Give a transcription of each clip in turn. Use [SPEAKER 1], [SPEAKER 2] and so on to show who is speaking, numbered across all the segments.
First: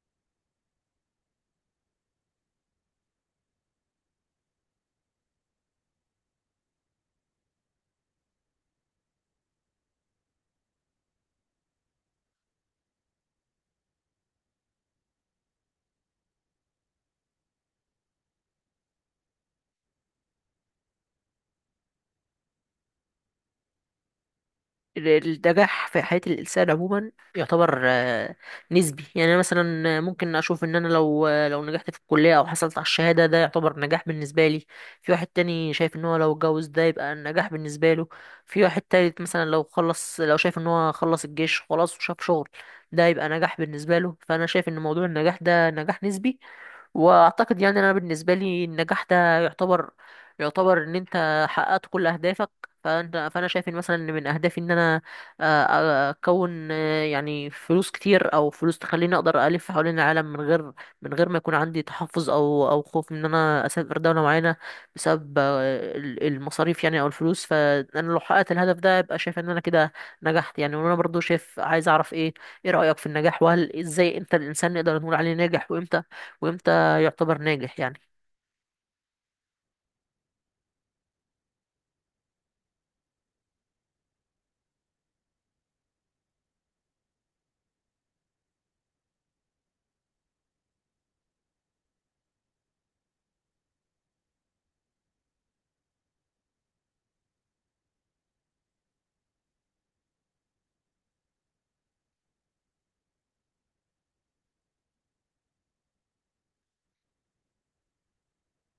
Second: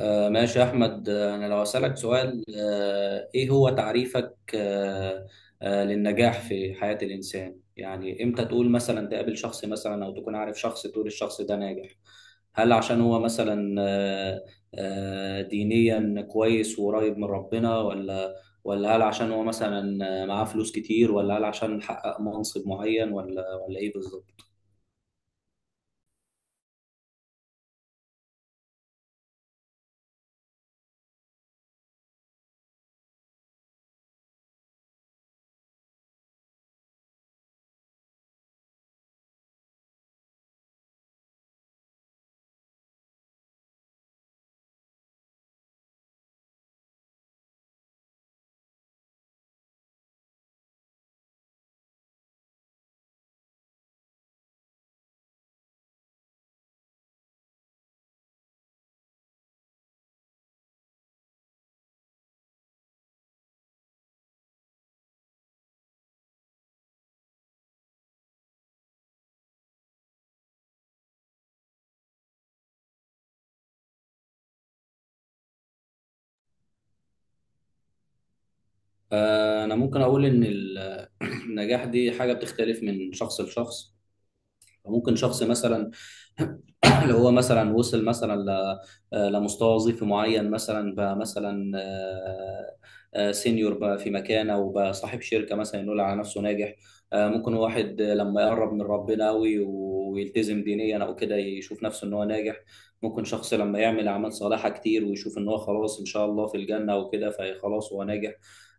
[SPEAKER 1] ماشي يا أحمد، أنا لو أسألك سؤال، إيه هو تعريفك للنجاح في حياة الإنسان؟ يعني إمتى تقول مثلا تقابل شخص مثلا أو تكون عارف شخص تقول الشخص ده ناجح؟ هل عشان هو مثلا دينيا كويس وقريب من ربنا، ولا هل عشان هو مثلا معاه فلوس كتير، ولا هل عشان حقق منصب معين، ولا إيه بالظبط؟
[SPEAKER 2] النجاح في حياة الإنسان عموما يعتبر نسبي. يعني أنا مثلا ممكن أشوف إن أنا لو نجحت في الكلية أو حصلت على الشهادة ده يعتبر نجاح بالنسبة لي. في واحد تاني شايف إن هو لو اتجوز ده يبقى نجاح بالنسبة له. في واحد تالت مثلا لو شايف إن هو خلص الجيش خلاص وشاف شغل ده يبقى نجاح بالنسبة له. فأنا شايف إن موضوع النجاح ده نجاح نسبي، واعتقد يعني انا بالنسبه لي النجاح ده يعتبر يعتبر ان انت حققت كل اهدافك. فانا شايف ان مثلا إن من اهدافي ان انا آه، اكون يعني فلوس كتير او فلوس تخليني اقدر الف حوالين العالم من غير ما يكون عندي تحفظ او خوف ان انا اسافر دوله معينه بسبب المصاريف يعني او الفلوس. فانا لو حققت الهدف ده يبقى شايف ان انا كده نجحت يعني. وانا برضو شايف عايز اعرف ايه رايك في النجاح؟ وهل ازاي امتى الانسان نقدر نقول عليه ناجح؟ وامتى يعتبر ناجح يعني؟
[SPEAKER 1] أنا ممكن أقول إن النجاح دي حاجة بتختلف من شخص لشخص. ممكن شخص مثلا اللي هو مثلا وصل مثلا لمستوى وظيفي معين مثلا، بقى مثلا سينيور بقى في مكانه، وبقى صاحب شركه مثلا يقول على نفسه ناجح. ممكن واحد لما يقرب من ربنا قوي ويلتزم دينيا او كده، يشوف نفسه ان هو ناجح. ممكن شخص لما يعمل اعمال صالحه كتير ويشوف ان هو خلاص ان شاء الله في الجنه وكده، فخلاص هو ناجح.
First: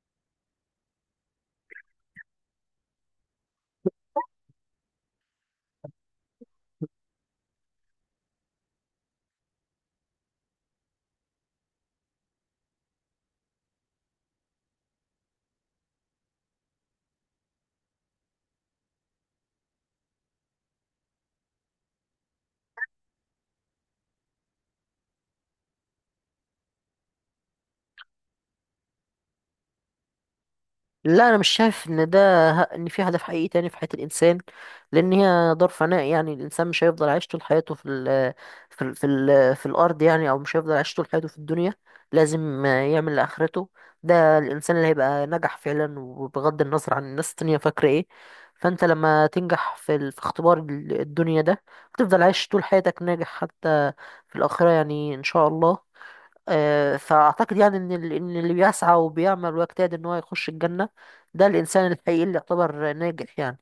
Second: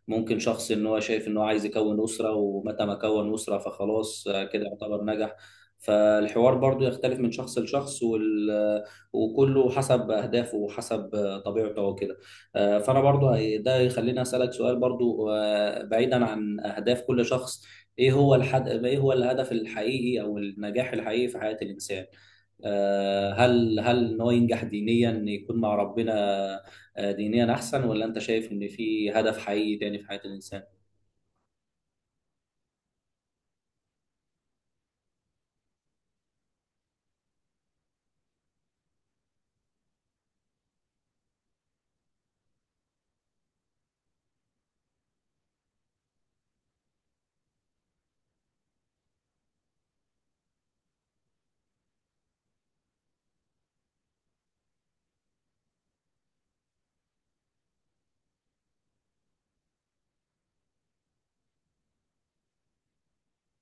[SPEAKER 1] ممكن شخص ان هو شايف ان هو عايز يكون اسره، ومتى ما كون اسره فخلاص كده يعتبر نجح. فالحوار برضو يختلف من شخص لشخص، وكله حسب أهدافه وحسب طبيعته وكده. فأنا برضو ده يخليني أسألك سؤال برضو، بعيدا عن أهداف كل شخص. إيه هو الهدف الحقيقي أو النجاح الحقيقي في حياة الإنسان؟ هل ان هو ينجح دينيا، إن يكون مع ربنا دينيا احسن، ولا انت شايف ان في هدف حقيقي تاني في حياة الانسان؟
[SPEAKER 2] لا انا مش شايف ان في هدف حقيقي تاني في حياة الانسان، لان هي دار فناء. يعني الانسان مش هيفضل عايش طول حياته في الارض يعني، او مش هيفضل عايش طول حياته في الدنيا. لازم يعمل لاخرته، ده الانسان اللي هيبقى نجح فعلا. وبغض النظر عن الناس التانية فاكرة ايه، فانت لما تنجح في اختبار الدنيا ده هتفضل عايش طول حياتك ناجح حتى في الاخرة يعني ان شاء الله. فأعتقد يعني إن إن اللي بيسعى وبيعمل ويجتهد إن هو يخش الجنة ده الإنسان الحقيقي اللي يعتبر ناجح يعني.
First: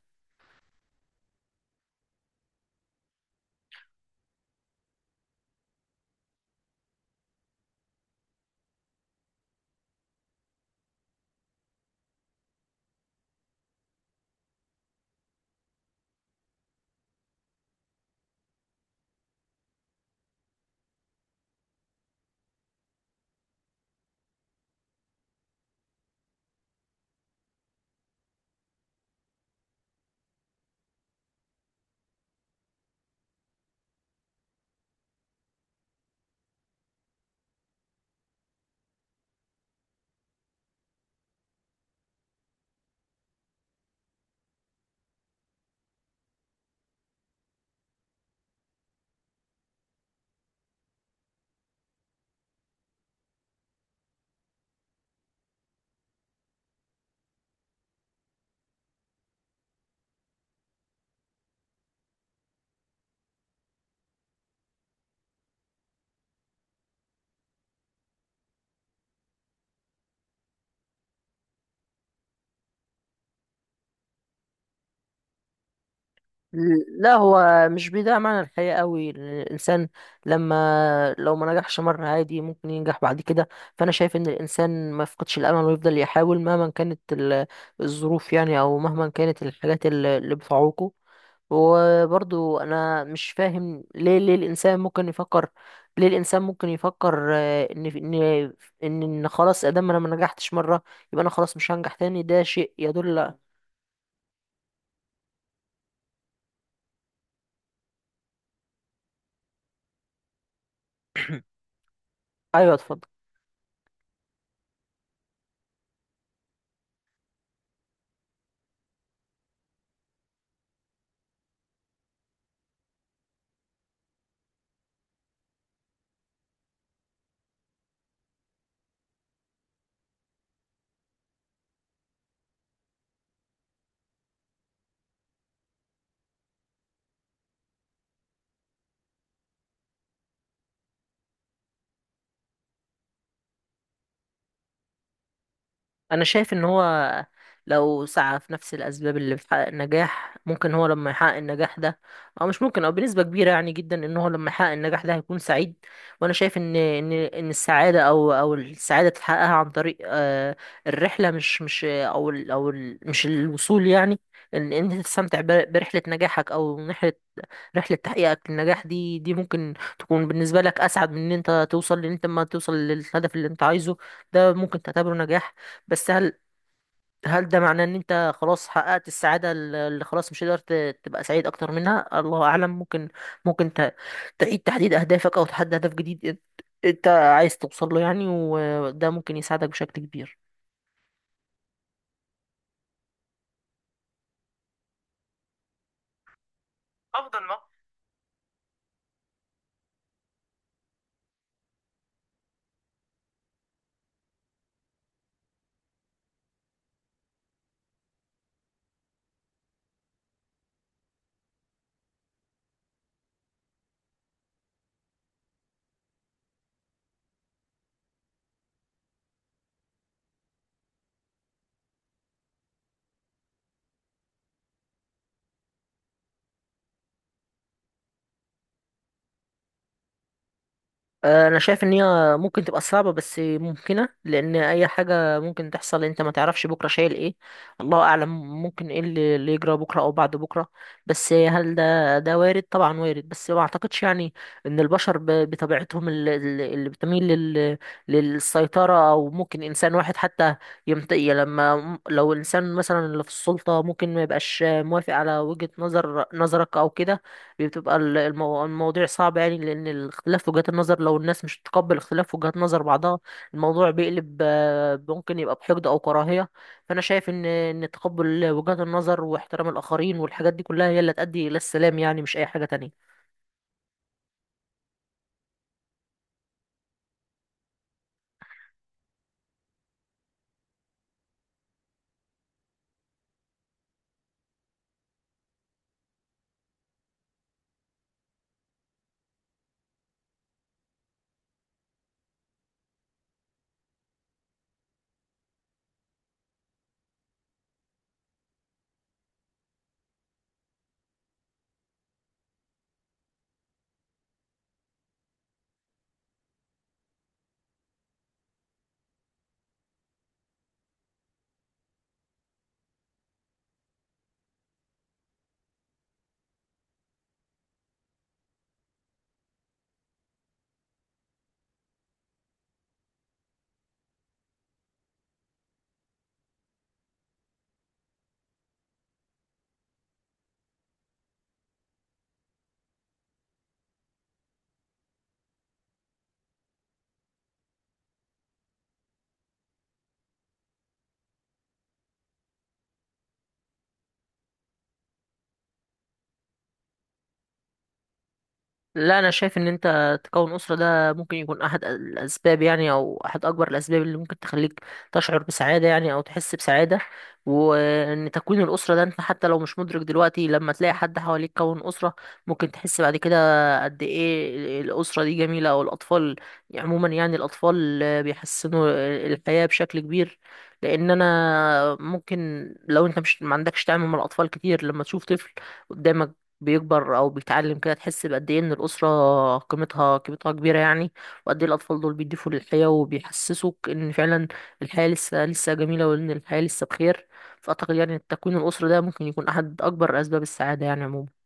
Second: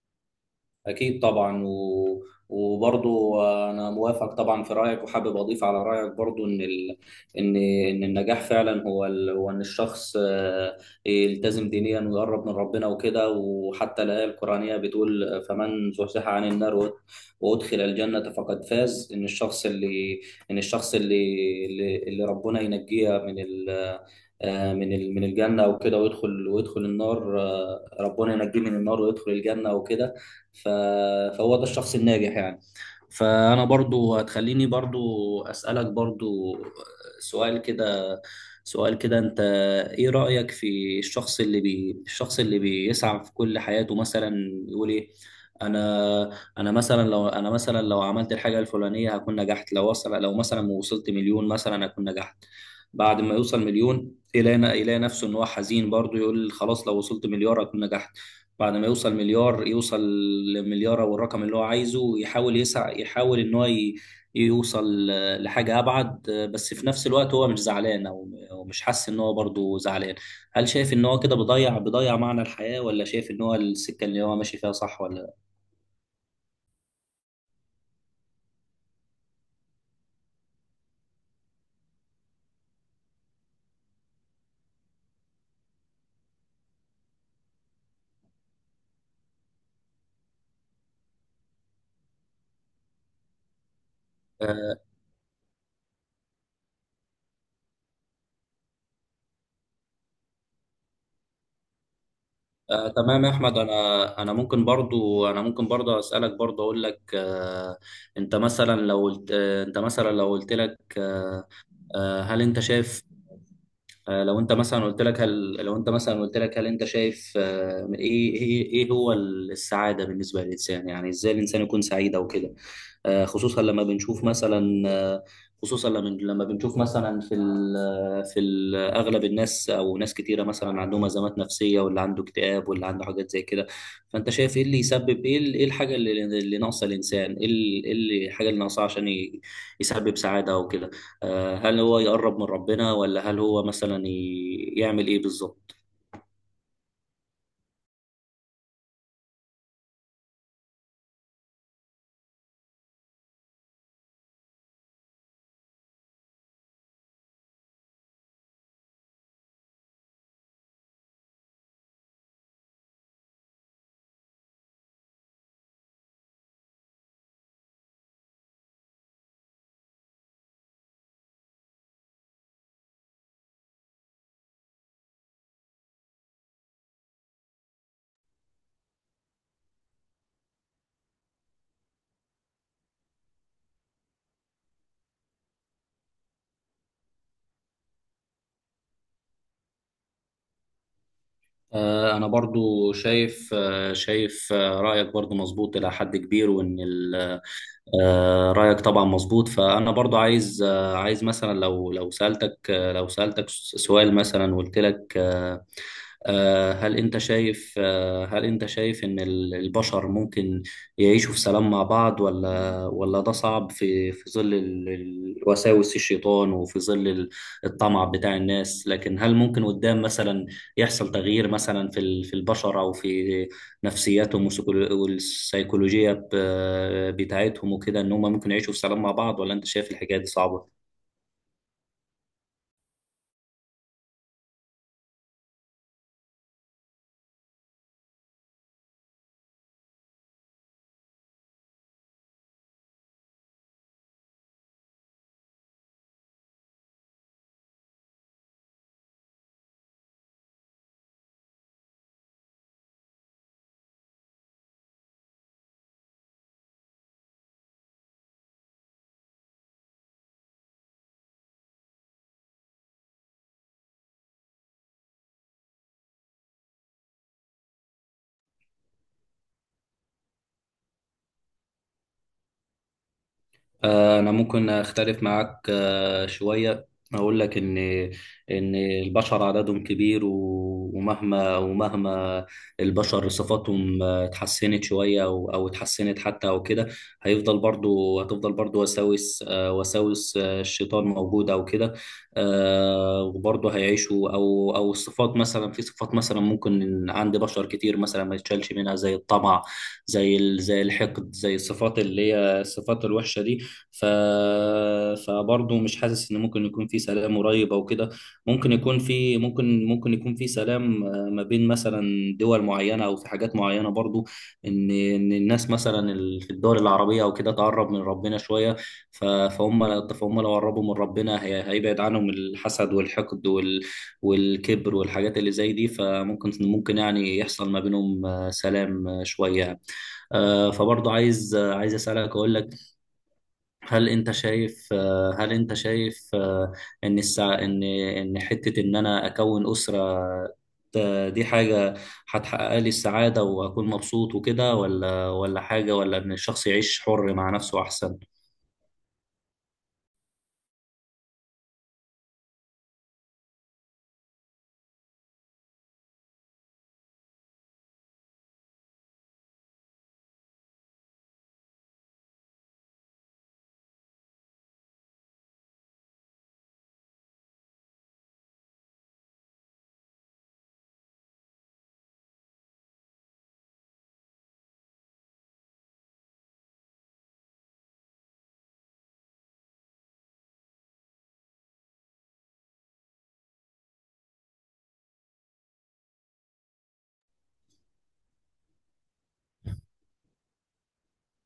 [SPEAKER 1] أكيد طبعا، وبرضو أنا موافق طبعا في رأيك، وحابب أضيف على رأيك برضو إن إن النجاح فعلا هو هو إن الشخص يلتزم دينيا ويقرب من ربنا وكده، وحتى الآية القرآنية بتقول: فمن زحزح عن النار وأدخل الجنة فقد فاز. إن الشخص اللي ربنا ينجيه من ال... آه، من ال... من الجنة وكده، ويدخل النار، ربنا ينجيه من النار ويدخل الجنة وكده. ف... فهو ده الشخص الناجح يعني. فأنا برضو هتخليني برضو أسألك برضو، سؤال كده سؤال كده أنت، إيه رأيك في الشخص الشخص اللي بيسعى في كل حياته مثلا، يقول إيه؟ أنا، أنا مثلا لو عملت الحاجة الفلانية هكون نجحت، لو مثلا وصلت مليون مثلا هكون نجحت. بعد ما يوصل مليون، يلاقي نفسه إن هو حزين برضو، يقول خلاص، لو وصلت مليار هكون نجحت. بعد ما يوصل مليار يوصل لمليار او الرقم اللي هو عايزه، يحاول يحاول ان هو يوصل لحاجه ابعد، بس في نفس الوقت هو مش زعلان، او مش حاسس ان هو برضه زعلان. هل شايف ان هو كده بيضيع معنى الحياه، ولا شايف ان هو السكه اللي هو ماشي فيها صح ولا لا؟
[SPEAKER 2] لا هو مش بيضيع معنى الحياة قوي. الإنسان لما لو ما نجحش مرة عادي ممكن ينجح بعد كده. فأنا شايف إن الإنسان ما يفقدش الأمل ويفضل يحاول مهما كانت الظروف يعني، أو مهما كانت الحاجات اللي بتعوقه. وبرضو انا مش فاهم ليه الانسان
[SPEAKER 1] آه
[SPEAKER 2] ممكن يفكر، ليه الانسان ممكن يفكر آه، ان ان ان إن خلاص ادام انا ما نجحتش مره يبقى انا خلاص مش هنجح تاني؟ ده شيء
[SPEAKER 1] تمام يا
[SPEAKER 2] يدل.
[SPEAKER 1] احمد، انا ممكن برضو اسالك برضو اقول لك: انت مثلا لو قلت لك، هل انت
[SPEAKER 2] ايوه اتفضل.
[SPEAKER 1] شايف آه، لو انت مثلا قلت لك، هل انت شايف، ايه هو السعاده بالنسبه للانسان، يعني ازاي الانسان يكون سعيد او كده؟ آه، خصوصا لما بنشوف مثلا آه، خصوصا لما بنشوف مثلا، في ال آه، في ال اغلب الناس او ناس كتيره مثلا عندهم ازمات نفسيه، واللي عنده اكتئاب واللي عنده حاجات زي كده. فانت شايف ايه اللي يسبب، ايه الحاجه اللي ناقصه الانسان، ايه ال- إيه اللي- الحاجه اللي ناقصه عشان يسبب سعاده وكده. هل هو يقرب من ربنا، ولا هل هو مثلا يعمل ايه بالظبط؟
[SPEAKER 2] انا شايف ان هو لو سعى في نفس الاسباب اللي بتحقق النجاح، ممكن هو لما يحقق النجاح ده، او مش ممكن، او بنسبه كبيره يعني جدا ان هو لما يحقق النجاح ده هيكون سعيد. وانا شايف ان السعاده او او السعاده تحققها عن طريق الرحله، مش مش او ال او ال مش الوصول يعني. ان انت تستمتع برحله نجاحك، او رحله تحقيقك للنجاح دي ممكن تكون بالنسبه لك اسعد من ان انت توصل. لان انت ما توصل للهدف اللي انت عايزه ده ممكن تعتبره نجاح. بس هل ده معناه ان انت خلاص حققت السعادة اللي خلاص مش هتقدر تبقى سعيد اكتر منها؟ الله اعلم. ممكن تعيد تحديد اهدافك، او تحدد هدف جديد إنت عايز توصل له يعني، وده ممكن يساعدك بشكل كبير.
[SPEAKER 1] أنا برضو شايف رأيك برضو مظبوط إلى حد كبير، وإن ال- آه، رأيك طبعا مظبوط. فأنا برضو عايز مثلا لو سألتك سؤال مثلا وقلت لك، هل انت شايف ان البشر ممكن يعيشوا في سلام مع بعض، ولا ده صعب، في ظل وساوس الشيطان، وفي ظل الطمع بتاع الناس. لكن هل ممكن قدام مثلا يحصل تغيير مثلا في البشر او في نفسياتهم، والسيكولوجية بتاعتهم وكده، ان هم ممكن يعيشوا في سلام مع بعض، ولا انت شايف الحكاية دي صعبة؟
[SPEAKER 2] انا شايف ان هي ممكن تبقى صعبه بس ممكنه، لان اي حاجه ممكن تحصل. انت ما تعرفش بكره شايل ايه، الله اعلم ممكن ايه اللي يجرى بكره او بعد بكره. بس هل ده وارد؟ طبعا وارد. بس ما اعتقدش يعني ان البشر بطبيعتهم اللي بتميل للسيطره، او ممكن انسان واحد حتى لما لو الانسان مثلا اللي في السلطه ممكن ما يبقاش موافق على وجهه نظرك او كده، بتبقى المواضيع صعبة يعني. لأن الاختلاف في وجهات النظر لو الناس مش تتقبل اختلاف في وجهات نظر بعضها الموضوع بيقلب، ممكن يبقى بحقد أو كراهية. فأنا شايف إن تقبل وجهات النظر واحترام الآخرين والحاجات دي كلها هي اللي هتؤدي إلى السلام يعني، مش أي حاجة تانية.
[SPEAKER 1] أنا ممكن أختلف معاك شوية، أقول لك إن البشر عددهم كبير، ومهما البشر صفاتهم اتحسنت شوية أو اتحسنت حتى أو كده، هيفضل برضو هتفضل برضو وساوس الشيطان موجودة أو كده. وبرضو هيعيشوا، أو الصفات مثلا في صفات مثلا ممكن إن عند بشر كتير مثلا ما يتشالش منها، زي الطمع، زي زي الحقد، زي الصفات اللي هي الصفات الوحشة دي. ف... فبرضه مش حاسس ان ممكن يكون في سلام قريب او كده. ممكن يكون في سلام، ما بين مثلا دول معينه، او في حاجات معينه برضه، ان الناس مثلا في الدول العربيه او كده تقرب من ربنا شويه. فهم لو قربوا من ربنا هيبعد عنهم الحسد والحقد والكبر والحاجات اللي زي دي، فممكن يعني يحصل ما بينهم سلام شويه. فبرضه عايز اسالك، اقول لك: هل انت شايف، ان حتة ان انا اكون اسرة، دي حاجة هتحقق لي السعادة وأكون مبسوط وكده، ولا حاجة، ولا إن الشخص يعيش حر مع نفسه أحسن؟
[SPEAKER 2] لا انا شايف ان انت تكون اسره ده ممكن يكون احد الاسباب يعني، او احد اكبر الاسباب اللي ممكن تخليك تشعر بسعاده يعني او تحس بسعاده. وان تكوين الاسره ده انت حتى لو مش مدرك دلوقتي لما تلاقي حد حواليك كون اسره ممكن تحس بعد كده قد ايه الاسره دي جميله، او الاطفال عموما يعني. الاطفال بيحسنوا الحياه بشكل كبير، لان انا ممكن لو انت مش ما عندكش تعامل مع الاطفال كتير، لما تشوف طفل قدامك بيكبر او بيتعلم كده تحس بقد ايه ان الاسره قيمتها كبيره يعني. وقد ايه الاطفال دول بيضيفوا للحياه وبيحسسوك ان فعلا الحياه لسه لسه جميله وان الحياه لسه بخير. فاعتقد يعني التكوين الاسري ده ممكن يكون احد اكبر اسباب السعاده يعني عموما.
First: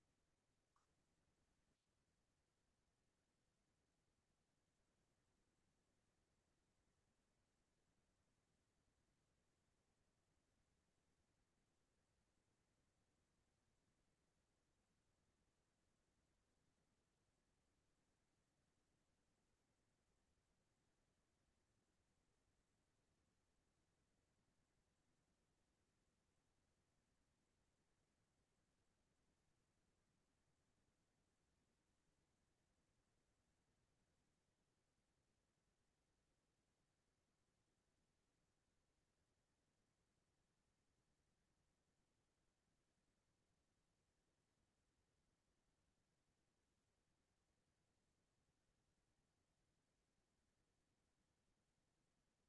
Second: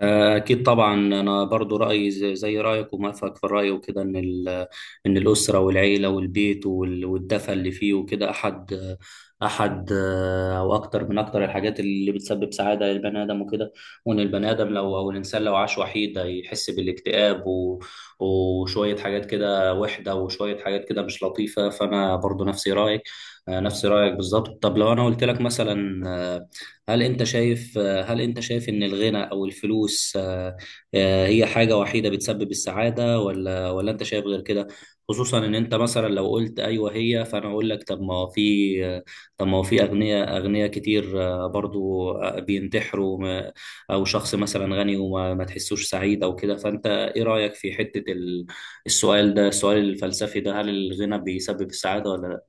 [SPEAKER 1] أكيد طبعا، أنا برضو رأيي زي رأيك وموافقك في الرأي وكده، إن الأسرة والعيلة والبيت والدفى اللي فيه وكده، أحد أو أكتر من أكتر الحاجات اللي بتسبب سعادة للبني آدم وكده. وإن البني آدم لو أو الإنسان لو عاش وحيد هيحس بالاكتئاب، وشوية حاجات كده وحدة، وشوية حاجات كده مش لطيفة. فأنا برضو نفس رأيك بالظبط. طب لو أنا قلت لك مثلا، هل أنت شايف هل أنت شايف إن الغنى أو الفلوس، هي حاجة وحيدة بتسبب السعادة، ولا أنت شايف غير كده؟ خصوصا إن أنت مثلا لو قلت أيوه هي، فأنا أقول لك: طب ما هو في أغنياء كتير برضو بينتحروا، أو شخص مثلا غني وما ما تحسوش سعيد أو كده. فأنت إيه رأيك في حتة السؤال الفلسفي ده: هل الغنى بيسبب السعادة ولا لا؟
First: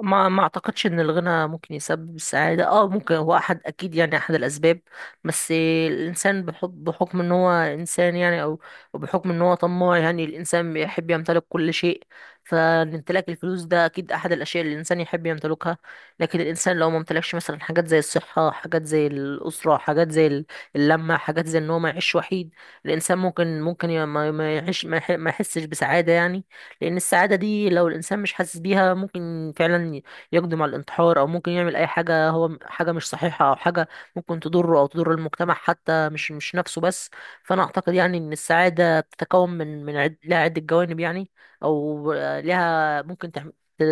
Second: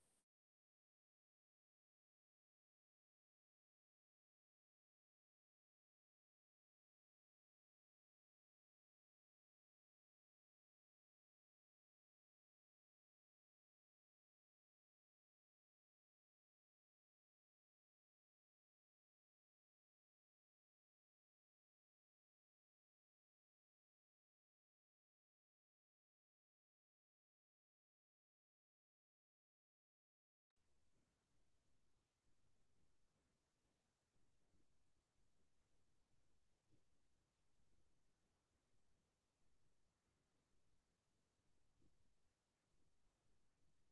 [SPEAKER 2] ما اعتقدش ان الغنى ممكن يسبب السعاده. اه ممكن هو احد، اكيد يعني احد الاسباب، بس الانسان بحكم ان هو انسان يعني، او بحكم ان هو طماع، يعني الانسان بيحب يمتلك كل شيء. فامتلاك الفلوس ده اكيد احد الاشياء اللي الانسان يحب يمتلكها. لكن الانسان لو ما امتلكش مثلا حاجات زي الصحه، حاجات زي الاسره، حاجات زي اللمه، حاجات زي ان هو ما يعيش وحيد، الانسان ممكن ي- ما ما يعيش ما يح- ما يحسش بسعاده يعني. لأن السعادة دي لو الإنسان مش حاسس بيها ممكن فعلا يقدم على الانتحار، أو ممكن يعمل أي حاجة هو حاجة مش صحيحة، أو حاجة ممكن تضره أو تضر المجتمع حتى، مش نفسه بس. فأنا أعتقد يعني إن السعادة بتتكون لها عدة جوانب يعني، أو لها ممكن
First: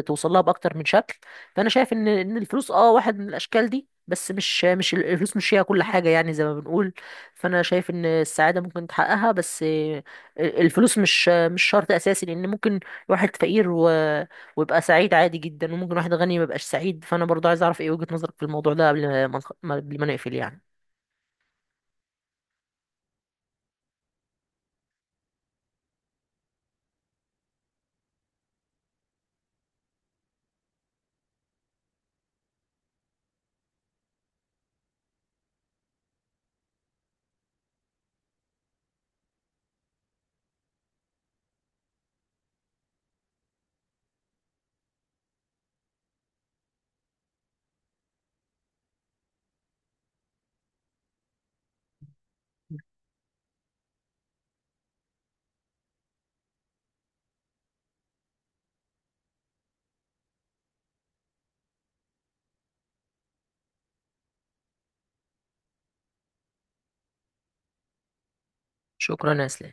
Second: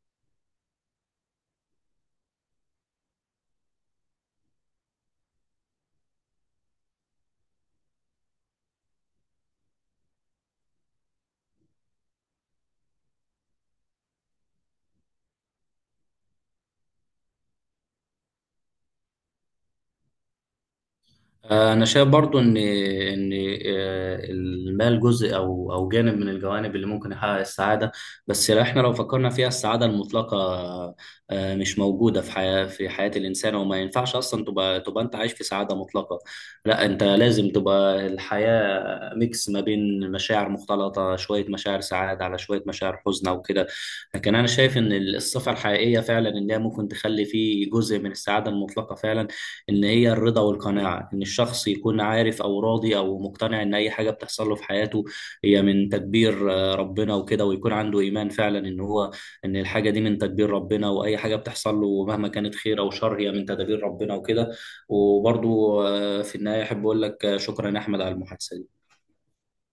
[SPEAKER 2] توصل لها بأكتر من شكل. فأنا شايف إن الفلوس أه واحد من الأشكال دي، بس مش الفلوس مش هي كل حاجة يعني زي ما بنقول. فأنا شايف إن السعادة ممكن تحققها، بس الفلوس مش شرط اساسي. لان ممكن واحد فقير ويبقى سعيد عادي جدا، وممكن واحد غني ما يبقاش سعيد. فانا برضه عايز اعرف ايه وجهة نظرك في الموضوع ده قبل ما نقفل يعني.
[SPEAKER 1] انا شايف برضو ان المال جزء او جانب من الجوانب اللي ممكن يحقق السعاده. بس لو فكرنا فيها السعاده المطلقه، مش موجوده في حياه الانسان، وما ينفعش اصلا تبقى انت عايش في سعاده مطلقه. لا، انت لازم تبقى الحياه ميكس ما بين مشاعر مختلطة، شوية مشاعر سعادة على شوية مشاعر حزن وكده. لكن أنا شايف إن الصفة الحقيقية فعلا، إن هي ممكن تخلي فيه جزء من السعادة المطلقة فعلا، إن هي الرضا والقناعة، إن الشخص يكون عارف أو راضي أو مقتنع إن أي حاجة بتحصل له في حياته هي من تدبير ربنا وكده، ويكون عنده إيمان فعلا إن الحاجة دي من تدبير ربنا، وأي حاجة بتحصل له مهما كانت خير أو شر هي من تدابير ربنا وكده. وبرضو، في النهاية أحب أقول لك، شكرا يا أحمد على المحادثة دي.
[SPEAKER 2] شكرا يا اسلام.